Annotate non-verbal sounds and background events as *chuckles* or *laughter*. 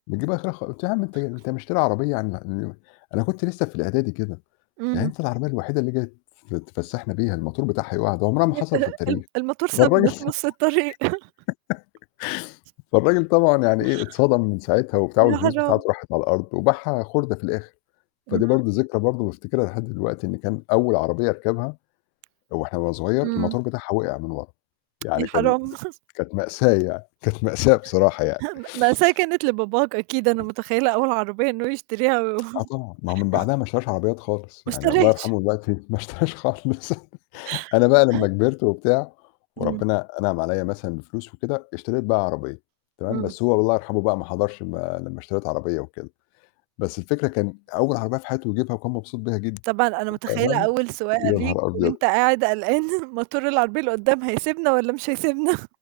نجيب آخرها خا قُلت له: "يا عم أنت أنت مشتري عربية" *unintelligible* أنا كنت لسه في الإعدادي كده. "يعني إمم. أنت العربية الوحيدة اللي جاي فت تفسحنا بيها الماتور بتاعها يُقع؟ ده عمرها ما حصلت في ال التاريخ." الماتور فالراجل سابنا في *laughs* نُص الطريق. *chuckles* فالراجل طبعًا يعني إيه، اتصدم من ساعتها وبتاع، يا والفلوس بتاعته حرام. راحت على الأرض، وباعها خُردة في الآخر. فدي برضه اهم. ذكرى برضه بافتكرها لحد دلوقتي، إن كان أول عربية أركبها وإحنا وأنا صغير إمم. الماتور بتاعها وِقِع من ورّا، يا يعني كان حرام. *chuckles* كانت مأساة يعني، كانت مأساة بصراحة يعني. *unintelligible* بس هي كانت لباباك أكيد، أنا متخيلة أول عربية إنه يشتريها و آه، *chuckles* طبعًا، ما هو من بعدها ما اشتراش عربيات خالص، ما يعني الله أشتراش. يرحمه دلوقتي ما اشتراش خالص. أنا بقى لمّا *unintelligible* كبِرت وبتاع، إمم. وربنا أنعم عليّا مثلًا بفلوس وكده، اشتريت بقى عربية، تمام، إمم. بس هو الله يرحمه بقى ما حضَرش ما لمّا اشتريت عربية وكده، بس الفكرة كان أول عربية في حياته يجيبها، وكان مبسوط بيها جدًا طبعًا أنا متخيلة *unintelligible* أول سواقة يا ليك، نهار وأنت أبيض! قاعد قلقان ماتور العربية اللي قدّام هيسِبنا والّا مش هيسِبنا؟